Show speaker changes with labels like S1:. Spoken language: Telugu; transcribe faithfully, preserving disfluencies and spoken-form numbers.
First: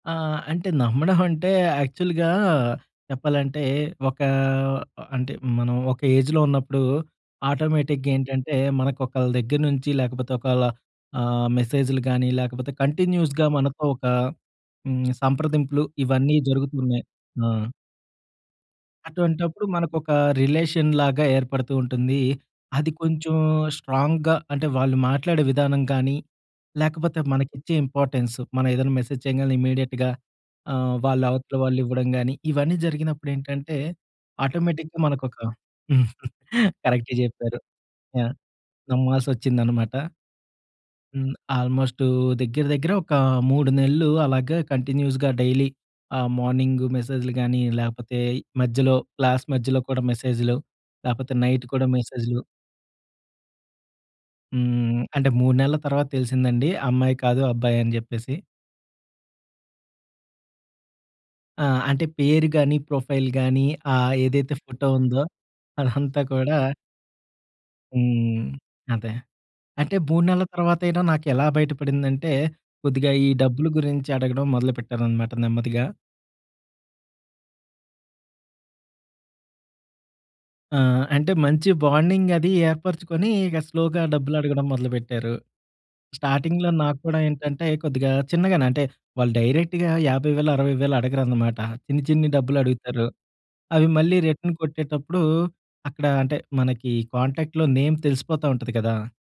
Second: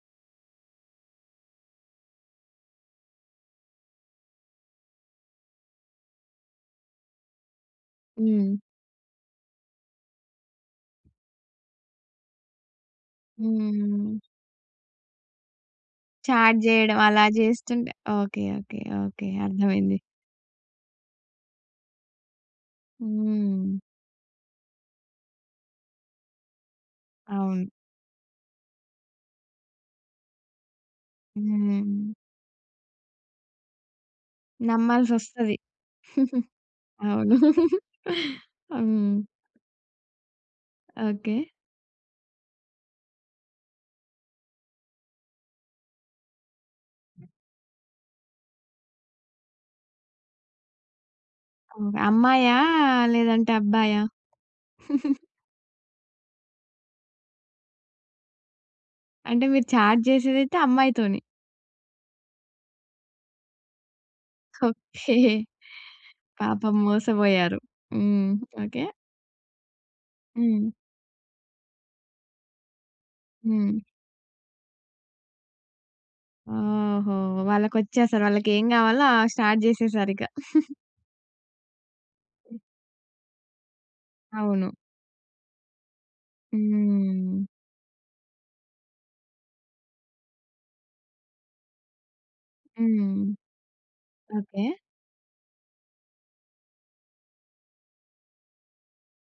S1: ఆ అంటే నమ్మడం అంటే యాక్చువల్‌గా చెప్పాలంటే ఒక అంటే మనం ఒక ఏజ్‌లో ఉన్నప్పుడు ఆటోమేటిక్‌గా ఏంటంటే
S2: హ్మ్.
S1: మనకు ఒకళ్ళ దగ్గర నుంచి లేకపోతే ఒకళ్ళ ఆహ్, మెసేజ్‌లుగానీ లేకపోతే కంటిన్యూస్‌గా మనతో ఒక
S2: హ్మ్.
S1: హ్మ్. సంప్రదింపులు ఇవన్నీ
S2: చాట్ చేయడం.
S1: జరుగుతున్నాయి.
S2: అలా
S1: ఆ!
S2: చేస్తుంటే ఓకే. ఓకే. ఓకే.
S1: అటువంటప్పుడు
S2: అర్థమైంది.
S1: మన‌కోక రిలేషన్ లాగా ఏర్పడుతూ ఉంటుంది. అది కొంచెం
S2: హ్మ్.
S1: స్ట్రాంగ్‌గా అంటే వాళ్ళు మాట్లాడే విధానం కానీ లేకపోతే మనకి
S2: అవును.
S1: ఇచ్చే ఇంపార్టెన్సు మనం ఏదైనా మెసేజ్ చేయంగాలనే ఇమ్మీడియేట్‌గా ఆహ్, వాళ్ళ అవతల వాళ్ళు ఇవ్వడం
S2: హ్మ్.
S1: కానీ, ఇవన్నీ జరిగినప్పుడేంటంటే ఆటోమేటిక్‌గా మనకు ఒక
S2: నమ్మాల్సొస్తది.
S1: కరెక్ట్
S2: అవును.
S1: చెప్పారు. యాహ్!
S2: ఆహ్, హ్మ్.
S1: నమ్మాల్సొచ్చిందనమాట. హ్మ్.
S2: ఓకే.
S1: ఆల్మోస్టు దగ్గర దగ్గర ఒక మూడు నెలలు అలాగే కంటిన్యూస్‌గా డైలీ ఆహ్, మార్నింగు మెసేజ్‌లు గానీ, లేపోతే మధ్యలో క్లాస్ మధ్యలో కూడా మెసేజ్‌‌లు, లేపోతే నైట్
S2: ఆహ్,
S1: కూడా
S2: హ్మ్.
S1: మెసేజ్‌లు.
S2: అమ్మాయా? లేదంటే అబ్బాయా?
S1: హ్మ్. అంటే మూడు నెలల తర్వాత తెలిసిందండి అమ్మాయి కాదు అబ్బాయ‌ని జేప్పేసి.
S2: అంటే మీరు చాట్ చేసేదైతే అమ్మాయితోని.
S1: ఆహ్, అంటే పేరు గాని, ప్రొఫైల్ గానీ ఆ! ఏదైతే ఫోటో
S2: ఓకే.
S1: ఉందో అదంతా కూడా
S2: పాపం మోసపోయారు. హ్మ్.
S1: హ్మ్.
S2: ఓకే.
S1: అదే. అంటే మూడు నెలల
S2: హ్మ్.
S1: తర్వాతైనా నాకేలా బయటపడిందంటే కొద్దిగా ఈ డబ్బులు
S2: హ్మ్.
S1: గురించి అడగడం మొదలుపెట్టారనమాట నెమ్మదిగా.
S2: ఓహో! వాళ్ళకొచ్చిసలు వాళ్ళకేం కావాలో ఆ స్టార్ట్ చేసేసారు ఇక.
S1: ఆహ్, అంటే మంచి బాండింగ్ అది
S2: హ్మ్.
S1: ఏర్పరుచుకొని ఇక స్లోగా డబ్బులు అడగడం
S2: అవును.
S1: మొదలుపెట్టారు. స్టార్టింగ్‌లో నాకూడా
S2: హ్మ్.
S1: ఏంటంటే కొద్దిగా చిన్నగానే అంటే వాళ్ళు డైరెక్ట్‌గా యాభై వేలు అరవై వేలు అడగరనమాట. చిన్ని చిన్ని డబ్బులు అడుగుతారు.
S2: హ్మ్.
S1: అవి మళ్ళీ రిటర్న్
S2: ఓకే.
S1: కొట్టేటప్పుడు అక్కడ అంటే మనకి కాంటాక్ట్‌లో నేమ్ తెలిసిపోతా ఉంటది కదా!